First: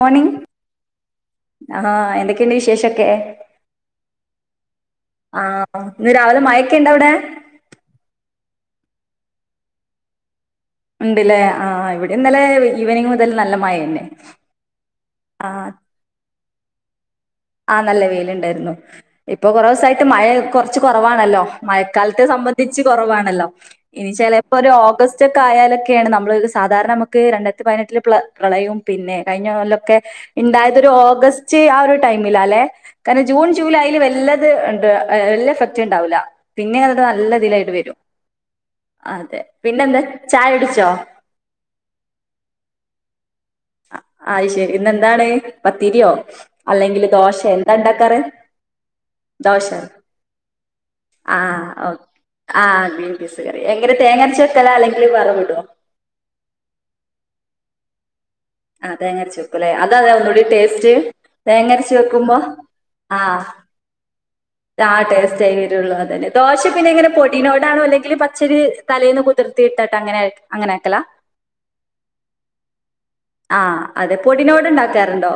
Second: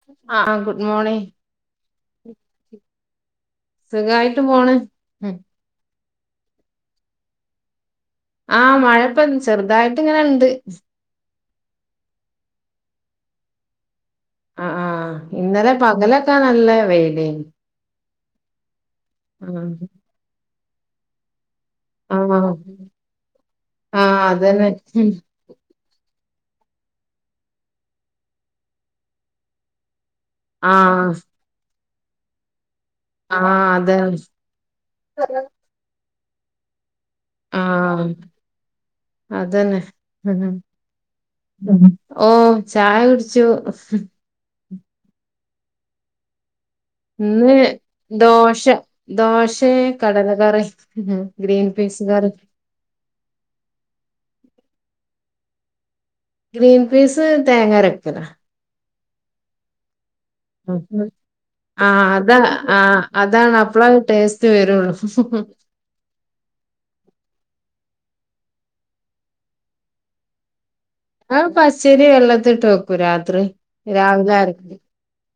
Morning ആ ആ good morning ആണോ എന്തൊക്കെയുണ്ട് വിശേഷവൊക്കെ സുഖവായിട്ട് പോണ് ഉം. ആഹ് ഇന്ന് രാവിലെ മയയൊക്കെയുണ്ടോ അവിടെ ആഹ് മഴയിപ്പം ചെറുതായിട്ട് ഇങ്ങനെ ഉണ്ട് ഉണ്ടല്ലേ ആഹ് ഇവിടെ ഇന്നലെ ഈവനിംഗ് മുതൽ നല്ല മഴ തന്നെ ആഹ് ആഹ് ആ ഇന്നലെ പകലൊക്കെ നല്ല വെയിലേനി ആഹ് നല്ല വെയിലുണ്ടായിരുന്നു ആ ഇപ്പൊ കൊറേ ദിവസായിട്ട് മഴ കൊറച്ച് കൊറവാണല്ലോ മഴക്കാലത്തെ ആ സംബന്ധിച്ച് കൊറവാണല്ലോ ആ ഇനി ചെലപ്പോ അതന്നെ ഒരു ഉം. ഓഗസ്റ്റ് ആയാലൊക്കെയാണ് നമ്മള് സാധാരണ നമുക്ക് രണ്ടായിരത്തി പതിനെട്ടില് പ്ര പ്രളയവും പിന്നെ കഴിഞ്ഞ കൊല്ലവൊക്കെ ആ ഇണ്ടായതൊരു ഓഗസ്റ്റ് ആ ഒരു ടൈമിലാ അല്ലേ കാരണം ആ ജൂൺ ജൂലൈയില് അയില് അതന്നെ വല്ലത് ഇണ്ട് വല്ല എഫക്റ്റ് ഇണ്ടാവില്ല പിന്നെ അങ്ങോട്ട് നല്ല ആ ഇതിലായിട്ട് വരും അതെ പിന്നെന്താ ചായ കുടിച്ചോ ഓഹ് ചായ കുടിച്ചു അത് ശരി ഇന്നെന്താണ് പത്തിരിയോ ദോശയോ ഇന്ന് എന്താ ഉണ്ടാ ദോശ ദോശയും കടല കറി ഗ്രീൻ ആഹ് ഓ പീസ് കറി ആഹ് ഗ്രീൻ പീസ് കറി എങ്ങനെ തേങ്ങ അരച്ച് വക്കലാ അല്ലെങ്കിൽ വറവിടുവോ ഗ്രീൻ പീസ് തേങ്ങ അരക്കലാ ആഹ് തേങ്ങ അരച്ച് വക്കൂല്ലേ അതാ അല്ലേ ഒന്നൂടി ടേസ്റ്റ് തേങ്ങ അരച്ച് ആഹ് അതാ വെക്കുമ്പോ ആഹ് [unintelligible] ആഹ് ടേസ്റ്റ് ആയി അത് തന്നെ ദോശ പിന്നെ ഇങ്ങനെ പൊടിനോടണോ അല്ലെങ്കിൽ പച്ചരി തലേന്ന് കുതിർത്തി ഇട്ടിട്ട് അങ്ങനെ അങ്ങനെ ആക്കലാ ആഹ് പച്ചരി വെള്ളത്തിലിട്ട് വെക്കും രാത്രി രാവിലെ ഉഴുന്ന് വട അരക്കും ഉണ്ടാക്കാറുണ്ടോ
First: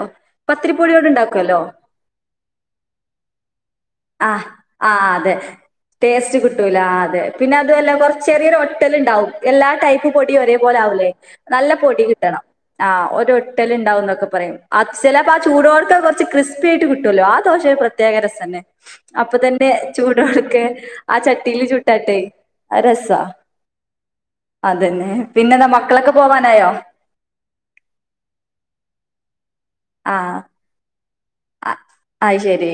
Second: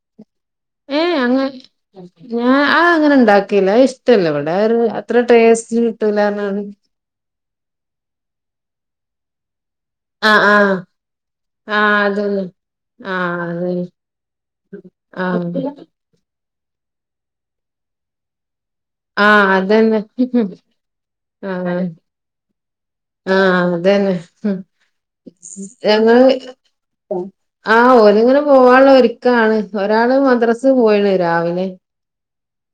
പത്തിരിപ്പൊടിയോട് ഏഹ് അങ്ങ ഇണ്ടാക്കുവല്ലോ ഞാൻ ആ അങ്ങനെ ഇണ്ടാക്കിയില്ല ഇഷ്ടല്ല ഇവിടെ ആ ഒരു അത്ര ടേസ്റ്റ് കിട്ടൂലാന്ന് പറ ആഹ് അതെ പിന്നെ അതുവല്ല കൊറച്ച് ചെറിയൊരു ഒട്ടല് ഇണ്ടാവും എല്ലാ ടൈ ഉപ്പു പൊടി ആഹ് ഒരേ പോല ആവുലെ നല്ല പൊടി ആഹ് കിട്ടണം ആഹ് ഒരു ആഹ് ഒട്ടലിണ്ടാവുന്നൊക്ക പറയും അത് ചെലാപ്പ ആഹ് അതന്നെ ചൂടോട്ക്കന കൊറ്ച്ച് ക്രിസ് പി ആയിട്ട് കിട്ടുവല്ലൊ ആഹ് ദോശ പ്രത്യേക രസന്നെ അപ്പൊ ആഹ് തന്നെ അതന്നെ ചൂടോട്ക്കെ ആഹ് ചട്ടീല് ആഹ് അതന്നെ ആഹ് ചുട്ടാട്ടെ അത് രസാ ആഹ് അതന്നെ അതന്നെ പിന്നെന്ത മക്കളൊക്ക ഞങ്ങള് പോവാനായോ ആഹ് ഓലിങ്ങനെ പോവാള്ള ഒര്ക്കാണ് ഒരാള് ആ മദ്ര സ് പോയി [unintelligible] രാവിലെ അ അത് ശരി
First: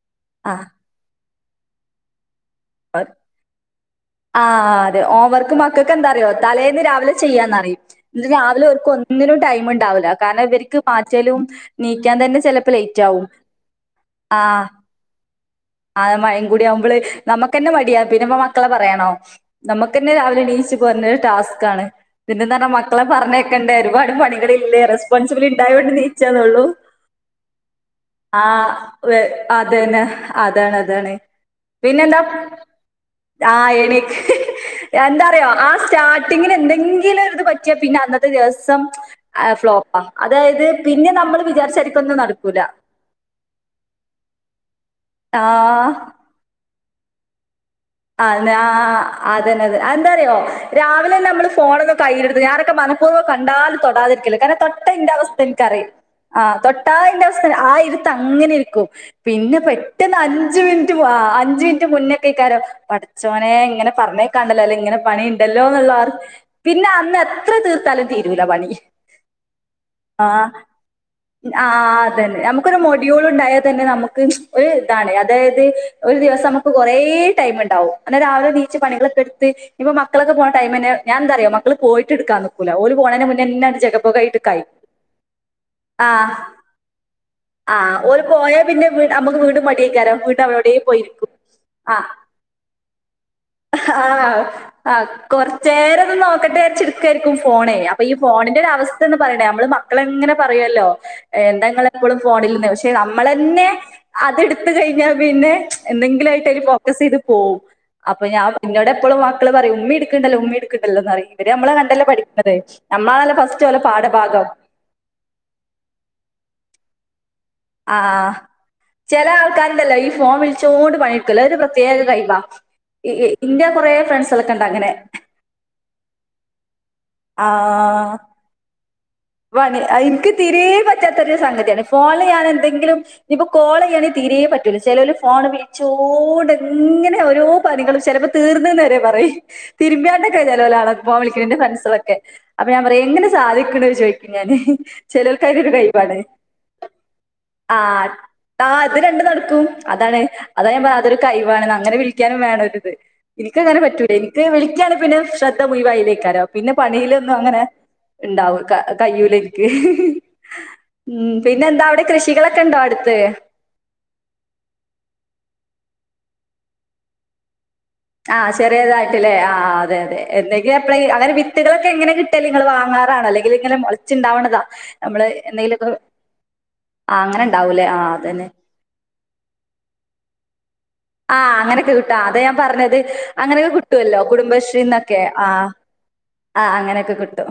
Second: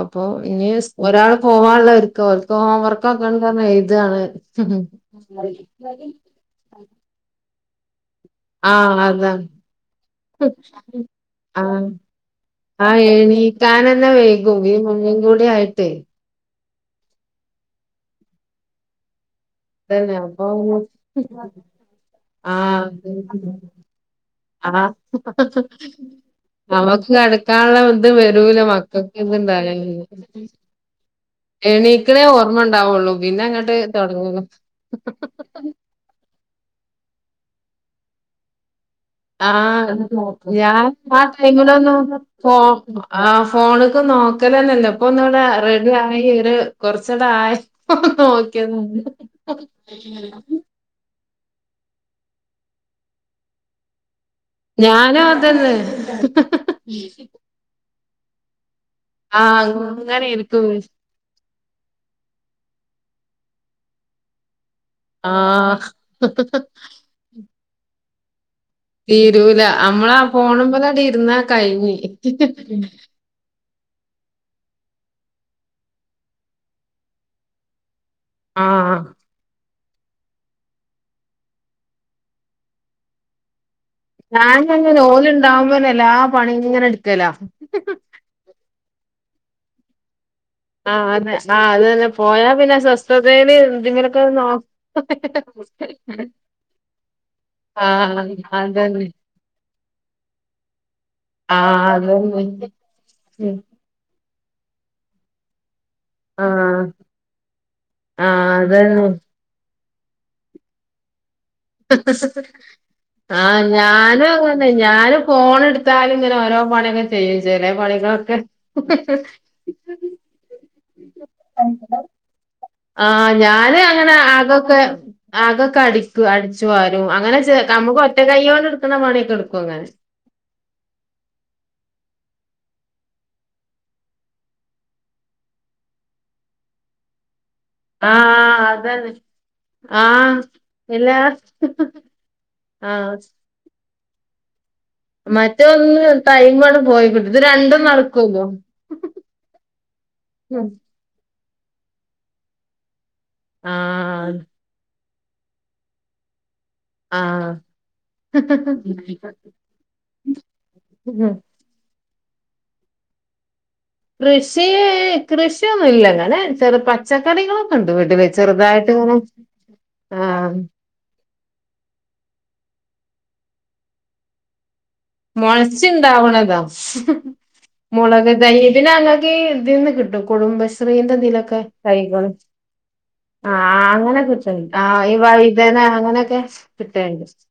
അപ്പൊ ഇനി ആ സ് ഒരാള് പോവാള്ള ഒരു ഓല്ക്ക് ഹോംവർക്കൊക്കണ്ട് പറഞ്ഞ് എഴ്താണ് ആഹ് അതെ ഹോംവർക്ക് മക്കൾക്ക് എന്താ അറിയോ തലേന്ന് രാവിലെ ചെയ്യാന്നറിയ് പിന്ന രാവിലെ ഓര്ക്ക് ആഹ് ഒന്നിനും അതാണ് ടൈമ് ഇണ്ടാവൂല കാര്ണം ഇവര്ക്ക് മാറ്റലും നീക്കാൻ തന്നെ ചെല ആഹ് എണീക്കാനന്നെ വൈകും ഈ [unintelligible] കൂടി ആയിട്ടെ കൂടിയമ്പള് നമ്മക്കന്നെ മടിയാ പിന്നെപ്പ മക്കളെ പറയണോ? നമക്കന്നെ അതന്നെ രാവിലെ അപ്പൊ എണീച്ചു പോരണ ടാസ്കാണ്. പിന്നെന്തറഞ്ഞാ ആഹ് മക്കളെ പറഞ്ഞക്കയണ്ടേ ഒരുപാട് പണികളില്ലേ ആഹ് റെസ്പോൺസിബിലി ഇണ്ടായോണ്ട് നീച്ചന്നൊള്ളു. നമുക്ക് കിടക്കാനുള്ള ഇത് വരൂല ആഹ് മക്കൾക്ക് വെ അതന്നെ അതാണ് അതാണ്. എനിക്ക്ണെ പിന്നെന്താ ഓർമ്മ ഇണ്ടാവൊള്ളു പിന്നെ അങ്ങ്ട്ട് എണീക്ക് തൊടങ്ങ്ണു. എന്തറിയോ ആഹ് സ്റ്റാർട്ടിങ്ങിന് എന്തെങ്കിലും ഒരിത് പറ്റിയാ പിന്നെ അന്നത്തെ ദിവസം. ആഹ് ഫ്ലോപ്പാ അതായത് ഞാൻ പിന്നെ ആഹ് നമ്മള് വിചാരിച്ച ടൈമിലൊന്നു മാതിരിക്കൊന്നും ഫോ നടക്കൂല ആഹ് ഫോണ്ക്ക് നോക്കലന്നെല്ല ഇപ്പൊ ഒന്ന ഇവ്ടെ ആഹ് റെഡിയായി ഒര് കൊറ്ച്ചണ്ടായി. അന്നാ അതന്നെ അതെ അയ് എന്തറിയോ? രാവിലന്നെ നമ്മള് ഫോണൊന്ന് കയ്യിലെട്ത്ത് ഞാനൊക്ക മനപൂർവം കണ്ടാലും തൊടാതിരിക്കല കാര്ണം. തൊട്ട ഇന്റ ഞാനും അവസ്ഥ അതന്നെ ഇൻകറിം. ആഹ് തൊട്ടാ ഇന്റെ അവസ്ഥ ആഹ് ഇര്ത്തം അങ്ങനെ ഇരിക്കും പിന്നെ ആഹ് പെട്ടെന്ന് അങ്ങനെ അഞ്ച് ഇരിക്കും മിനിറ്റ്. അഞ്ചുമിനിറ്റ് മുന്നേക്കെക്കാരം പഠച്ചോനെ ഇങ്ങനെ പറഞ്ഞയക്കാണ്ടലൊ ലെ ഇങ്ങനെ. പണി ആഹ് ഇണ്ടല്ലോന്നുള്ളവർ പിന്നെ അന്ന് എത്ര തീർത്താലും തീരൂല പണി. തീരൂല നമ്മളാ ആഹ് ഫോണുമ്മലട് ഇരുന്നാ കഴിഞ്ഞ് ആഹ് അതന്നെ നമുക്കൊരു മൊഡ്യൂൾ ഇണ്ടായ. തന്നെ നമക്ക് ഒരു ഇതാണ് അതായത് ഒരു ദിവസം നമക്ക് കൊറേ ടൈമ് ഇണ്ടാവും. അന്ന രാവിലെ നീച് ആഹ് പണികളൊക്ക ഇട്ത്ത്. ഇപ്പ മക്കളൊക്കെ പോണ ടൈമെന്നെ ഞാന്തറിയൊ മക്കള് പോയിട്ട് ഇടുക്കാൻ നിക്കൂല ഓല് പോണേനെ മുന്നെന്ന ജക ഞാനോ അങ്ങനെ ഓലുണ്ടാവോമ്പെന്നെ എല്ലാ പണിം ഇങ്ങന ഇട്ക്കല ആഹ് ഓല് പോയാ പിന്നെ നമ്മക്ക് വീണ്ടും മടി എയ്ക്കാരം വീട്ട [unintelligible] ആഹ് അത് ആഹ് അത് തന്നെ പോയാ പിന്നെ സ്വസ്ഥതേല് എന്തെങ്കിലൊക്കെ ആഹ നോ അന കൊറച്ചേരത് നോക്കട്ടെ വിചാര്ച്ച് ഇട്ക്കെര്ക്കും ഫോണ് അപ്പം ഈ ആഹ് ഫോണിന്റെ അതന്നെ ഒരവസ്ഥെന്ന് പറിണെ നമ്മള് മക്കളെ ഇങ്ങനെ പറയല്ലൊ എന്ത ആഹ് ഇങ്ങളെപ്പളും ഫോണിൽന്ന് അതന്നെ പക്ഷെ നമ്മളെന്നെ അത് ഇട്ത്ത് കഴിഞ്ഞാ പിന്നെ എന്തെങ്കിലായിട്ട് അയില് ആഹ് ഫോക്കസീത് പോവും അപ്പം ഞാൻ ആഹ് ഇന്നോട് അതന്നെ എപ്പളും മക്കള് പറയു ഉമ്മി ഇട്ക്ക്ണ്ടല്ലൊ ഉമ്മി ഇട്ക്ക്ണ്ടല്ലൊന്നറിയ് പിന്നെ നമ്മളെ കണ്ടല്ലെ പഠിക്ക്ണത് ഞമ്മളാണല്ലൊ ഫസ്റ്റ് ഓലെ പാഠഭാഗം ഞാന് ഫോണ് ഇട്ത്താലും ഇങ്ങനെ ഓരോ പണിയൊക്കെ ചെയ്യും ചെലേ ആഹ് പളികളൊക്കെ ചെല ആൾക്കാരുണ്ടല്ലോ ഈ ഫോൺ വിളിച്ചോണ്ട് പണി ഇട്ക്കല ഒരു പ്രത്യേക കഴിവ ആഹ് ഞാനു അങ്ങന അകക്കെ അകൊക്ക അടിക്കും അടിച്ചു വാരും അങ്ങനെ ചെ നമുക്ക് ആഹ് ഒറ്റ കയ്യോണ്ട് ഇട്ക്ക്ണ പണി പണി അത് ഇൻക്ക് തീരേ പറ്റാത്തൊരു സംഗതിയാണ് ഫോണ്ല് ഞാന് എന്തെങ്കിലും ഇഞ്ഞിപ്പം കോൾ ചെയ്യാണെങ്കി തീരേ പറ്റൂല ചെലോരല് ഫോണ് വിളിച്ചോണ്ട് ഇങ്ങനെ ഓരോ പണികള് ചെലപ്പം ആഹ് തീർന്ന്ന്ന് വരെ അതന്നെ പറയും തിരുമ്പിയാണ്ട് ആഹ് നിക്ക ചേലോല് ആട എല്ലാ ഫോൺ വിളിക്ക്ണെ എൻ്റെ ഫ്രണ്ട്‌സെളൊക്കെ അപ്പം ഞാൻ പറയും ആഹ് എങ്ങനെ സാധിക്ക്ണ് ചോയ് ക്കും ഞാന് ചെലോൽക്ക് അയിനൊര് മറ്റൊന്ന് കയി‌വാണ് ടൈമട് പോയി കിട്ടും ഇത് രണ്ടും ആഹ് നടക്കുവല്ലോ ആഹ് അത് രണ്ടും നടക്കും അതാണ്. അതാ ഞാൻ പറഞ്ഞത് അതൊരു കൈവാണ് അങ്ങനെ വിളിക്കാനും വേണം ഒരിത് ഇനിക്കങ്ങനെ പറ്റൂല ആഹ് ഇനിക്ക് വിളി ക്കാണെ പിന്നെ ശ്രദ്ധ മുയിവ അയിലേക്കാരം പിന്നെ പണീലൊന്നും ആഹ് അങ്ങനെ ഉണ്ടാവു കാ കയ്യൂല ഇൻക്ക് ഉം പിന്നെ എന്താ അവിടെ കൃഷികളൊക്കെ ഇണ്ടോ അടുത്ത്? കൃഷി കൃഷിയൊന്നു ഇല്ല ഇങ്ങനെ ചെറു പച്ചക്കറികളും ആഹ് ചെറിയതായിട്ട് ലേ ആഹ് അതെ അതെ ആഹ് എന്തെങ്കി അങ്ങനെ വിത്തുകളൊക്കെ എങ്ങനെ കിട്ടല് നിങ്ങള് വാങ്ങാറാണൊ അല്ലെങ്കില് ഇങ്ങനെ മൊളച്ച് ഇണ്ടാവണതാ? മൊളച്ചിണ്ടാവണത ആഹ് അങ്ങനെ ഉണ്ടാവൂലേ ആഹ് മൊളക് അതന്നെ തയ്യ്. പിന്നെ ഞങ്ങക്ക് ഈ ഇതീന്ന് കിട്ടും കുടുംബസ് ശ്രീൻ്റെ ആഹ് ഇതിലൊക്കെ അങ്ങനൊക്കെ കിട്ടും തൈകള് അതാ ഞാൻ പറഞ്ഞത് അങ്ങനെയൊക്കെ ആഹ് അങ്ങനെ കിട്ടുവല്ലോ കിട്ടും ഈ കുടുംബശ്രീന്നൊക്കെ ആഹ് വൈതന അങ്ങനൊ ക്കെ ആഹ് അങ്ങനെയൊക്കെ കിട്ടേണ്ട് കിട്ടും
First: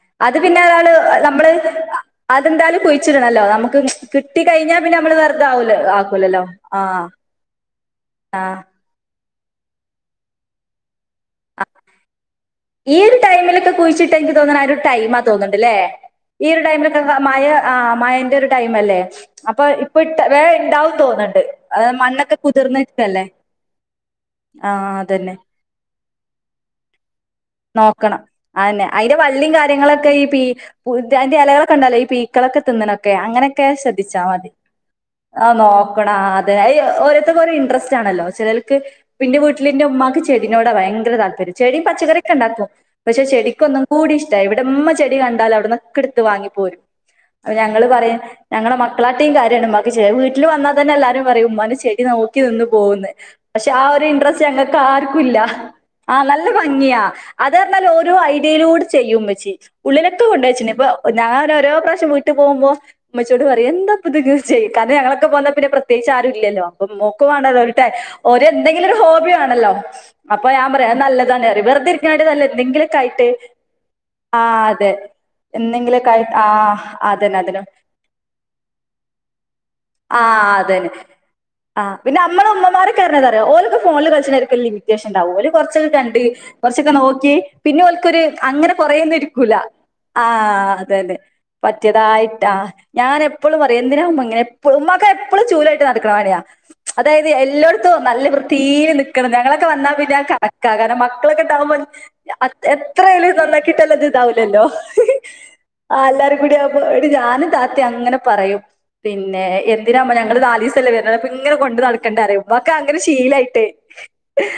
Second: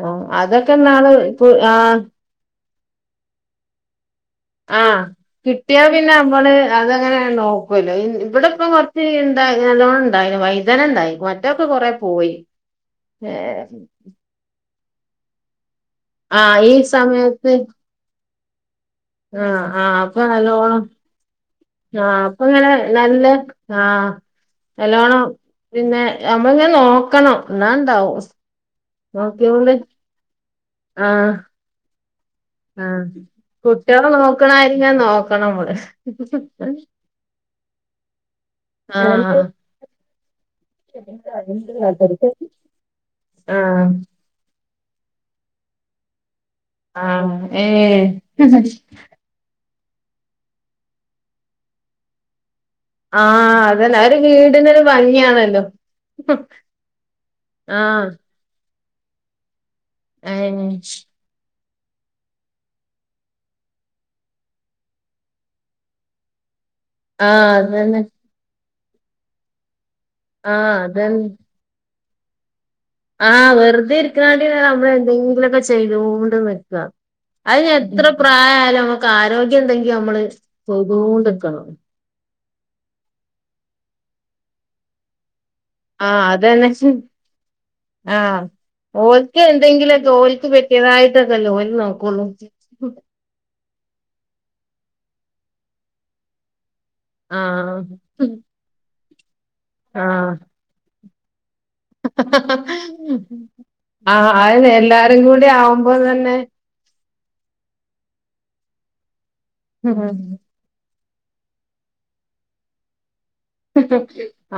ആഹ് അത് പിന്നെ അതൊക്കെ ഒരാള് ഇന്നാള് ഇപ്പം നമ്മള് ആഹ്. അതെന്തായാലും കുഴിച്ചിടണല്ലോ നമുക്ക് കിട്ടി കഴിഞ്ഞാ പിന്നെ ആഹ് നമ്മള് വെറുതാ ആവൂല ആക്കൂല്ലല്ലോ ആഹ്. ഇങ്ങനെ നോക്കു അല്ലോ ഇ ഇവിടെ ആഹ് ഇപ്പം കൊറച്ച് ഇണ്ടാ നല്ലോം ഇണ്ടായിന് വൈതന ഇണ്ടായി മറ്റ് റ്റേക്കെ കൊറെ പോയി ഏഹ് ട്ടെ എനിക്ക് തോന്നണെ ആ ഒരു ടൈം തോന്നണ്ട്ല്ലേ ഈ ആഹ് ഒരു ടൈമിലൊക്കെ മഴ സമയത്ത് ആ മഴന്റെ ഒരു ടൈം അല്ലേ? അപ്പൊ ആഹ് ആഹ് ഇപ്പൊ ഇട്ട അപ്പൊ വേ നല്ലോണം ഇണ്ടാവൂന്ന് തോന്നണ്ട് അ ആഹ് മണ്ണൊക്കെ അപ്പൊ ഇങ്ങനെ കുതിർന്നിട്ടല്ലേ. നല്ല ആഹ് ആഹ് നല്ലോണം അതന്നെ. പിന്നെ നമ്മള് ഇങ്ങനെ നോക്കണം. എന്നാ നോക്കണം ഇണ്ടാവും അന്നെ അയിന്റെ വള്ളീം നോക്കിയോണ്ട് കാര്യങ്ങളൊക്കെ ഈ പീ പു ആഹ് അതിന്റെ ഇലകളൊക്കെ ഇണ്ടല്ലോ ഈ പീ ക്കളൊക്കെ തിന്നണെ ആഹ് ഒക്കെ അങ്ങനെയൊക്കെ കുട്ടികളെ ശ്രദ്ധിച്ചാ മതി നോക്കണാരി ഇങ്ങനെ ആ നോക്കണം നമ്മള് നോക്കണ അതെ അയ് ഓരോരുത്തർക്ക് ഒരൊ ഇൻട്രെസ്റ്റ് ആണല്ലോ ചിലോൽക്ക് ഇപ്പ ആഹ് ഇന്റെ വീട്ടില് ഇന്റെ ഉമ്മാക്ക് ചെടീനോട ഭയങ്കര താല്പര്യ ചെടി പച്ചികറി ഒക്കെ- ഇണ്ടാക്കും പക്ഷെ ചെടിക്കൊന്നും ആഹ് കൂടി ഇഷ്ട ഇവിടമ്മ ചെടി കണ്ടാലും അവിടന്നൊക്കെ എടുത്ത് വാങ്ങി പോരും ആഹ് അപ്പ ഞങ്ങള് ഏഹ് പറിം ഞങ്ങള മക്കള കാട്ടി കാര്യാണ് ഇമ്മാക്ക് ചെടി വീട്ടില് വന്നാ തന്നെ എല്ലാരും പറയും ഉമ്മാന്റ ചെടി നോ ക്കി നിന്ന് പോവുന്ന് ആഹ് പക്ഷെ ആ അതന്നെ ഒരു ഇൻട്രസ്റ്റ് ഞങ്ങക്ക് വീടിനൊരു ആർക്കു ഇല്ല. ഭംഗിയാണല്ലോ ആഹ് നല്ല ഭംഗിയാ. അത് അറഞ്ഞാൽ ആഹ് ഓരോ ഐഡിയിലൂടെ ചെയ്യും ഉമ്മച്ചി ഉള്ളിലോക്കെ കൊണ്ട് ഏഹ് വെച്ചിന് ഇപ്പൊ ഞാൻ ഓരോ പ്രാവശ്യം വീട്ട് പോവുമ്പോ ഇമ്മച്ചിയോട് പറയും എന്താ ഇപ്പൊ ഇത് ചെയ് കാരണം ഞങ്ങളൊക്കെ പോന്നാ പിന്നെ പ്രത്യേകിച്ച് ആരുല്ലല്ലോ. ആഹ് നോക്കുവാേണല്ലോ ഒരുട്ട അതന്നെ ഒ ഒര് എന്തെങ്കിലും ഒരു ഹോബി വേണല്ലോ. അപ്പൊ ഞാൻ ആഹ് പറയും അത് അതന്നെ നല്ലതാന്നെ അറിയും വെറ്തെ ഇരിക്കണാട്ടി നല്ല എന്തെങ്കില് ആഹ് വെറുതെ ഇരിക്കണാട്ടി നമ്മള് എന്തെങ്കിലും ഒക്കെ എന്തെങ്കിലുമൊക്കെ ആയിട്ട് ചെയ്തോണ്ട് ആ നിക്ക. അതന്നെ അതന്നെ അതിന് എത്ര പ്രായായാലും നമ്മുക്ക് ആരോഗ്യം ഇണ്ടെങ്കി നമ്മള് ആഹ് അതന്നെ ചെയ്തോണ്ടിക്കണം. ആഹ് പിന്നെ അമ്മള ഉമ്മമാരൊക്കെ പറഞ്ഞാല് അറിയോ ഓലൊക്കെ ഫോണില് കളിച്ചണെ ഒക്കെ ഒരു ലിമിറ്റേഷൻ ഇണ്ടാകും ഓല് കൊറച്ചൊക്കെ കണ്ട് ആഹ് അതന്നെ കൊറച്ചൊക്കെ നോക്കി പിന്നെ ഓൽക്കൊരു ആഹ് അങ്ങനെ കൊറേയൊന്നും ഓൽക്ക് ഇരിക്കൂല എന്തെങ്കിലൊക്കെ ഓൽക്ക് ആഹ് അതന്നെ. പറ്റിയതായിട്ടൊക്കെല്ലേ ഓല് നോക്കുള്ളൂ പറ്റിയതായിട്ട് ആഹ്. ഞാന് എപ്പോളും പറയും എന്തിന ഉമ്മ ഇങ്ങനെ എപ്പളും ഉമ്മാക്ക്‌ എപ്പോളും ചൂല് ആയിട്ട് നടക്കണ പണിയാ. അതായത് ആഹ് എല്ലോടുത്തും നല്ല വൃത്തീല് നിക്കണം ഞങ്ങളൊക്കെ വന്നാ പിന്നെ ആഹ് കണക്ക കാരണം മക്ക ക്കളൊക്കെ ഇണ്ടാവുമ്പോ എത്ര ആയലും നന്നാക്കി ഇട്ടാലത് ആഹ് ഇതാവില്ലല്ലോ അതന്നെ എല്ലാരും കൂടി ആവുമ്പോ ആഹ് തന്നെ എല്ലാരും കൂടി അ ന്നിട്ട് ഞാനും താത്തി അങ്ങനെ പറയും പിന്നെ എന്തിനാ ഇമ്മ ഞങ്ങള് നാലിസ് ത്തിലന്നെ വെരണത് അപ്പ ഇങ്ങനെ കൊണ്ട് നടക്കണ്ട അറിയും ഉമ്മാക്കങ്ങനെ ശീലായി. ട്ടി,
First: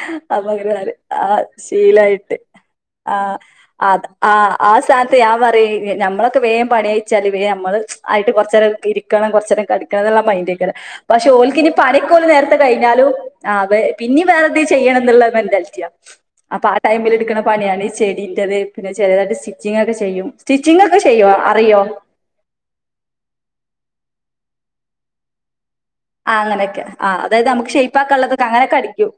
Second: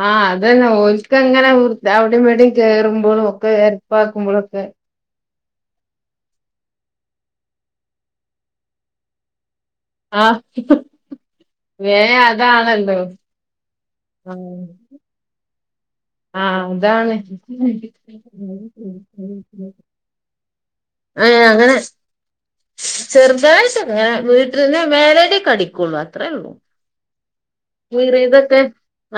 ആഹ് അപ്പം അങ്ങനെ അതന്നെ ഇന്നാല് ഓൽക്ക് ആ അങ്ങനെ അവിടേം ഇതിലായിട്ട് ഇവിടേം കേറുമ്പോഴും ആഹ് ഒക്കെ അതാ ആഹ് ആഹ് എരപ്പാക്കുമ്പോഴൊക്കെ ആ സ്ഥാനത്ത് ഞാൻ പറിം നമ്മളൊക്കെ വേം പണി കയിച്ചാല് വേം നമ്മള് ആയിട്ട് കൊറച്ചേരം ഇരിക്കണം കൊറച്ചേരം കട് ക്കണം എന്നുള്ള ആഹ് മൈന്റെക്കരം പക്ഷെ ഓൽക്ക്നി പണിക്കെ വേം ഓല് നേരത്തെ അതാണല്ലോ കഴിഞ്ഞാലും [unintelligible] പിന്നിം വേറെന്തേം ചെയ്യണം ഇന്ന്ള്ള മെന്റാൽറ്റിയാ അപ്പ ആഹ് ആ ടൈമില് അതാണ് ഇട്ക്ക്ണ പണിയാണ് ചെടിന്റെത് പിന്നെ ചെലെരൊക്കെ സ്റ്റിച്ചിങ്ങൊക്കെ ചെയ്യും സ്റ്റിച്ചിംങ്ങൊക്കെ ചെയ്യോ അറിയോ ചെർതായിട്ടൊക്കെ ഇങ്ങനെ വീട്ടിൽ നിന്ന് മേലടിയൊക്കെ അടിക്കൊള്ളൂ ആഹ് അങ്ങനൊക്കെ ആഹ് അതായിത് നമ്മക്ക് ഷെയ്പാക്കാള്ളതൊക്കെ കീറിയതൊക്കെ അങ്ങനൊക്കെ അടിക്കും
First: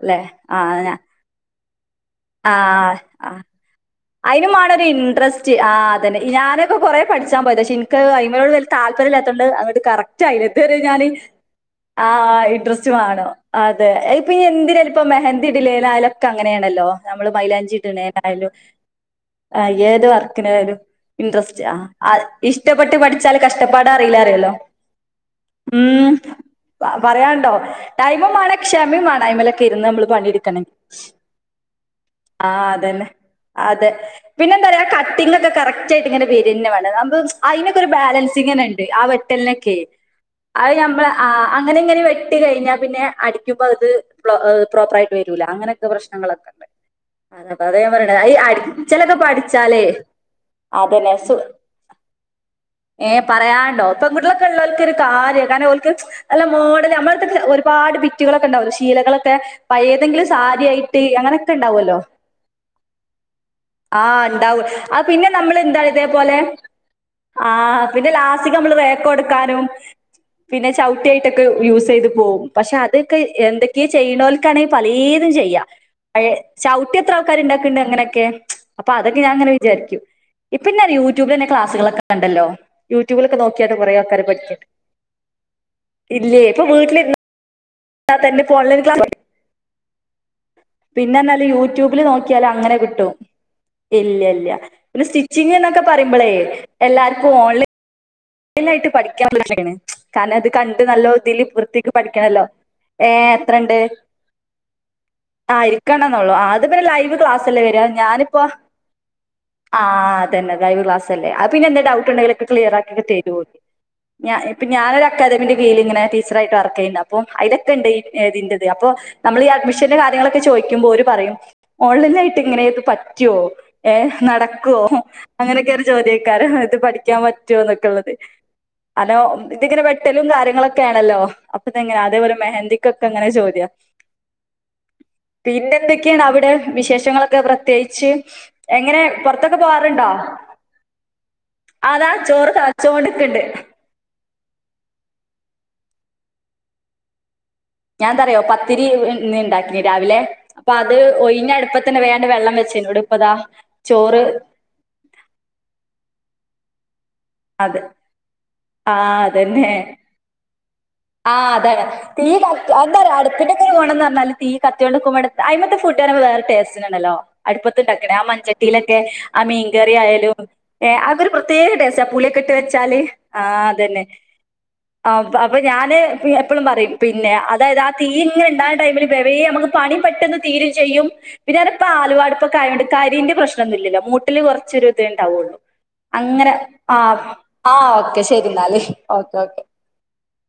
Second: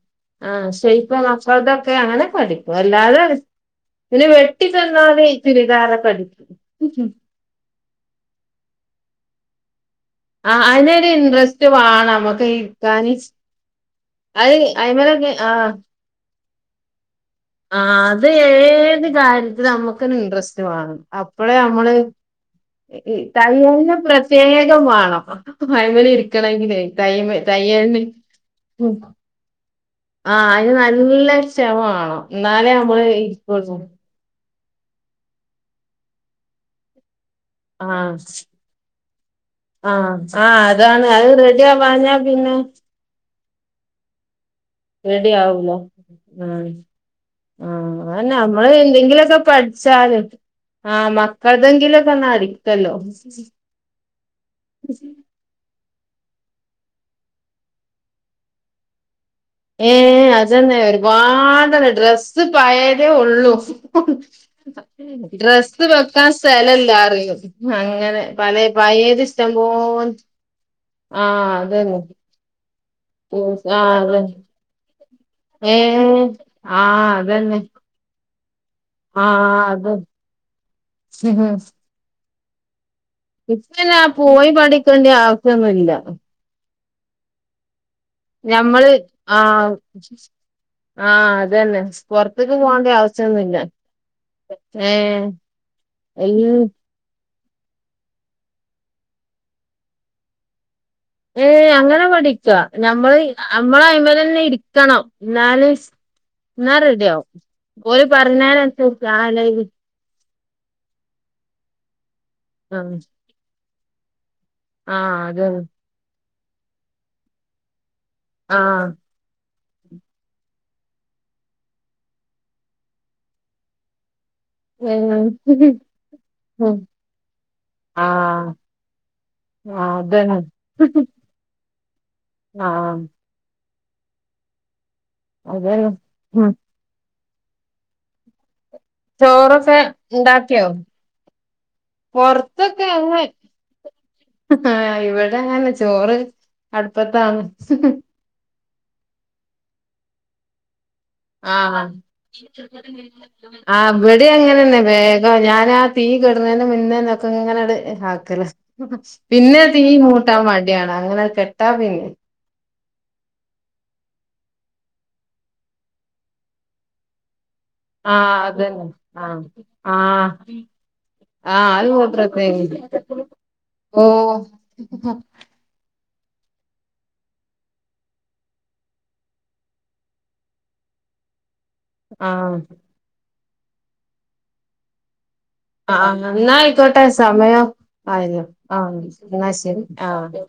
അല്ലെ ആഹ് ഞാ ഇപ്പം മക്കൾതൊക്കെ അങ്ങനെ അടിക്കും അല്ലാതെ അടി അയിനും മാണൊരു ഇൻട്രസ്റ്റ് ആഹ് ചുരിദാറൊക്കെ അതന്നെ അടിക്കും ഞാനൊക്കെ കൊറെ പഠിച്ച് ച്ചാൻ പോയാത ഇൻക്ക് അയിമലോട് വല്യ താല്പര്യല്ലാത്തോണ്ട് അങ്ങട്ട് കറക് റ്റായില ആ ഇത് വരെ ഞാന് അതിനൊരു ഇൻട്രസ്റ്റ് വേണം ആഹ് നമ്മക്ക് ഇൻട്രസ്റ്റ് ഇരിക്കാന് വാണം അതെ അത് ഇപ്പം എന്തിനെലും ഇപ്പം അയ്മലൊക്കെ മെഹന്തി ആ ഇടില്ലേലായാലും ഒക്കെ അങ്ങനെണല്ലോ നമ്മള് മൈലാഞ്ചി ആ അത് ഇട്ണേനായാലും ഏത് കാര്യത്തിലും ആഹ് ഏത് നമ്മുക്കൊരു ഇൻട്രസ്റ്റ് വർക്കിനായാലും വേണം അപ്പളേ ഇൻട്രെസ്റ്റ് ആഹ് നമ്മള് അത് ഇഷ്ടപ്പെട്ട് ഈ പഠിച്ചാലും കഷ്ടപ്പാട് തയ്യലിന് അറീല്ല പറീലല്ലോ പ്രത്യേകം വേണം ഹ്മ്മ് അയ്മല് ഇരിക്കണെങ്കിലേ [unintelligible] തയ്യ പറയാണ്ടോ തയ്യലിന് ടൈമുംമാണം ക്ഷമിം മാണം അയിമലൊക്കെ ഇരുന്ന് നമ്മള് ആഹ് അയിന് നല്ല ക്ഷമ മാണം ആഹ് ഇന്നാലേ നമ്മള് അതന്നെ. ഈ അതെ, പിന്നെ എന്താന്നറിയാ ആ കട്ടിംഗൊക്കെ കറക്റ്റായിട്ട് ഇങ്ങനെ വെരെന്നെ വേണം [unintelligible] അയിനൊക്കൊ ഒരു ആഹ് ബാലൻസിംങ്ങനെ ഇണ്ട് ആ വെട്ടൽനൊക്കെ ആഹ് ആഹ് അത് അതാണ് നമ്മളെ അത് ആഹ് റെഡി അങ്ങനിം ഇങ്ങനിം ആവാഞ്ഞാ വെട്ടി പിന്നെ കഴിഞ്ഞാ പിന്നെ അടി ക്കുമ്പോ അത് പ്ലോ ഏഹ് പ്രോപ്പറായിട്ട് റെഡി വരൂല ആവൂല അങ്ങനെക്കെ ഉം പ്രശ്നങ്ങളൊക്കെണ്ട് അപ്പം അതാ ഞാൻ ആഹ് പറിണേ അത് അതന്നെ ഈ നമ്മള് അട്ച്ചലൊക്കെ എന്തെങ്കിലുമൊക്കെ പഠിച്ചാലേ പഠിച്ചാല് ആഹ് അതെന്നെ സു, മക്കളതെങ്കിലൊക്കെ ഒന്ന് അടിക്കല്ലോ ഏഹ് പറയാണ്ടോ പെൺകുട്ടികളൊക്കെ ഇല്ലോൽക്കൊര് കാ കാര്യ കാരണം ഓൽക്കത് നല്ല മോഡല് നമ്മളെട്ത്തക്കെ ഒരുപാട് ബിറ്റുകളൊക്കെ ഇണ്ടാവല്ലോ ശീലകളൊക്കെ പഴേതെങ്കിലും ഏഹ് സാരി അതന്നെ ആയിട്ട് അങ്ങനൊക്കെ ഒരുപാട് ഉണ്ടാവല്ലോ. ഡ്രസ്സ് പയേതേ ഒള്ളു ആഹ് ഇണ്ടാവും അത് പിന്നെ നമ്മള് ഡ്രസ്സ്‌ എന്താണ് വെക്കാൻ ഇതേപോലെ സ്ഥലല്ലാറിയും ആഹ് പിന്നെ അങ്ങനെ ലാസ്റ്റ്ക്ക് പലെ നമ്മള് പഴേത് റേക്കൊടുക്കാനും ഇഷ്ടംപോലെ പിന്നെ ചൗട്ടി ആയിട്ടൊക്കെ ആഹ് അതന്നെ യൂസെയ്ത് പോവും പക്ഷെ അതൊക്കെ എന്തൊക്കേ ആഹ് അതന്നെ ചെയ്യ്ണോൽക്കാണെ പലേതും ചെയ്യും യ, ഏ പഴെ ചൗട്ടി ആഹ് എത്ര ആൾക്കാര് ഇണ്ടാ അതന്നെ ക്കും അങ്ങനൊക്കെ അപ്പം അതൊക്കെ ഞാൻ ഇങ്ങനെ ആഹ് അത് വിചാരിക്കും ഇപ്പെന്നറിയോ യൂട്യൂബിലെന്നെ ക്ലാസ്സുകളൊക്ക ക്കണ്ടല്ലോ യൂട്യൂബിലൊക്കെ നോക്കിയാട്ട് കൊറേ ഇപ്പന്നെ ആൾക്കാര് പോയി പഠിക്ക്ണ്ട്, പഠിക്കേണ്ട ആവശ്യൊന്നുല്ല ഇല്ലേ ഇപ്പം വീട്ട്ല്ര്ന്ന് ഞമ്മള് ആഹ് ആഹ് പിന്നെന്നാല് അതന്നെ യൂട്യൂബില് പൊർത്ത്ക്ക് പോവണ്ടിയെ ആവശ്യന്നുല്ല ഇല്ലല്ല, പിന്നെ സ്റ്റിച്ചിങ്ങ്ന്നൊക്കെ പറിമ്പളേ എല്ല എല്ലാർക്കും ഓൺല് ലൈനായിട്ട് പഠിക്കാൻ [unintelligible] കാരണം ഇത് കണ്ട് നല്ലോ ഏഹ് അങ്ങനെ പഠിക്ക നമ്മള് എത്രണ്ട് നമ്മളയ്മലെന്നെ ഇരിക്കണം ഇന്നാല് ഇരിക്കണംന്നൊള്ളൂ ആഹ് അത് പിന്നെ ലൈവ് ക്ലാസെല്ലേ വെരാ ഓര് ഞാനിപ്പോ പറഞ്ഞേനനുസരിച്ച് ആ ലൈവ് ആഹ് തന്നെ ലൈവ് ക്ലാസല്ലേ അത് പിന്നെന്തേ ഡൗട്ട് ഇണ്ടെങ്കിലൊക്കെ ക്ലിയറാക്കി ആഹ് തരോല് ഞാൻ ഇപ്പ ഞാനൊര് അക്കാദമിന്റെ കീഴിലിങ്ങനെ ടീച്ചറായ്ട്ട് വർക്കെയ്യ്ണ്ട് അ പ്പം അയിലൊക്കെണ്ട് ഈ ഏഹ് ഇതിന്റെത് ആഹ് അപ്പം നമ്മളീ അഡ്മിഷന്റെ കാര്യങ്ങളൊക്കെ ചോയിക്കുമ്പൊ ഓര് പറയും ഓൺലൈനായിട്ട് ഇങ്ങനെ ഇത് പറ്റോ ഏഹ് നട ക്കോ അതന്നെ അങ്ങനെക്കൊരു ചോദ്യെക്കാരം ഇത് ആഹ് പഠിക്കാൻ പറ്റോ ആഹ് ഇന്നൊക്കെള്ളത് അലോ ഇതിങ്ങനെ ആഹ് വെട്ടലും അതന്നെ കാര്യങ്ങളൊക്കെ ആണല്ലോ അപ്പൊതെങ്ങനാ അതേപോലെ ആഹ് മെഹന്തിക്കൊക്കെങ്ങനെ ചോദ്യാ അതന്നെ പിന്നെന്തൊക്കേണവിടെ വിശേഷങ്ങളൊക്കെ പ്രത്യേകിച്ച്? എങ്ങനേ പൊറത്തൊക്കെ ചോറൊക്കെ പോവാറുണ്ടോ? ഉണ്ടാക്കിയോ അതാ ചോറ് തള ച്ചോണ്ട്ക്ക്ണ്ട് ആഹ് ഇവിടെങ്ങനെ ചോറ് അട്പ്പത്താണ് ഞാന്തറിയാ പത്തിരി ഇ ന്ന്ണ്ടാക്കി രാവിലെ അപ്പൊ അത് ഒഴിഞ്ഞ ആഹ് അടുപ്പത്തന്നെ വേണ്ട് വെള്ളം വെച്ചേനു ഇവടെ ഇപ്പതാ ആ ചോറ് ബടി അങ്ങനെന്നെ വേ ഞാനാ തീ കെട്ണേൻ്റെ മുന്നെന്നൊക്കെങ്ങനട് അത് ആക്കല ആ പിന്നെ തീ മൂട്ടാൻ മടിയാണ് അങ്ങ ആഹ് അതെ തീ ക അഹ്ന്താറ്യോ അടുപ്പിൻ്റത്രേ ഗുണംന്നറഞ്ഞാല് തീ കത്തിയോണ്ട്ക്ക്മ്പോ അയ്മത്തെ ഫുഡറിമ്പൊ വേറെ ടേസ്റ്റെനാണല്ലോ അടുപ്പത്ത്ണ്ടാക്ക്ണേ ആ ആഹ് അതന്നെ മഞ്ചട്ടീലൊക്കെ ആ ആഹ് മീൻകറി ആഹ് ആയാലും ഏഹ് അതൊരു പ്ര ആഹ് ത്യേക അത് ടേസ്റ്റാ പുളിയൊക്കെട്ട് മൂത്രത്തിന് വെച്ചാല് ആഹ് അതന്നെ ഓ ആപ് അപ് പ്പ ഞാന് എപ്പളും പറയും പിന്നെ അതായത് ആ തീ യിങ്ങനെണ്ടായ ടൈമില് വെവേ നമുക്ക് പണി പെട്ടെന്ന് തീര് ചെയ്യും പിന്നെർഞ പ ആഹ് ആലുവാട്പ്പൊക്കാ യാണ്ട് കരീന്റെ പ്രശ്നൊന്നുല്ലല്ലോ മൂട്ടില് കൊറച്ചൊരു തേണ്ടാവൊള്ളു ആഹ് ന്നായിക്കോട്ടെ സമയം ഓക്കെ ആയിന്നു ശരി എന്നാല് ആഹ് ഓക്കെ ന്നാ ഓക്കെ. ശരി ആഹ്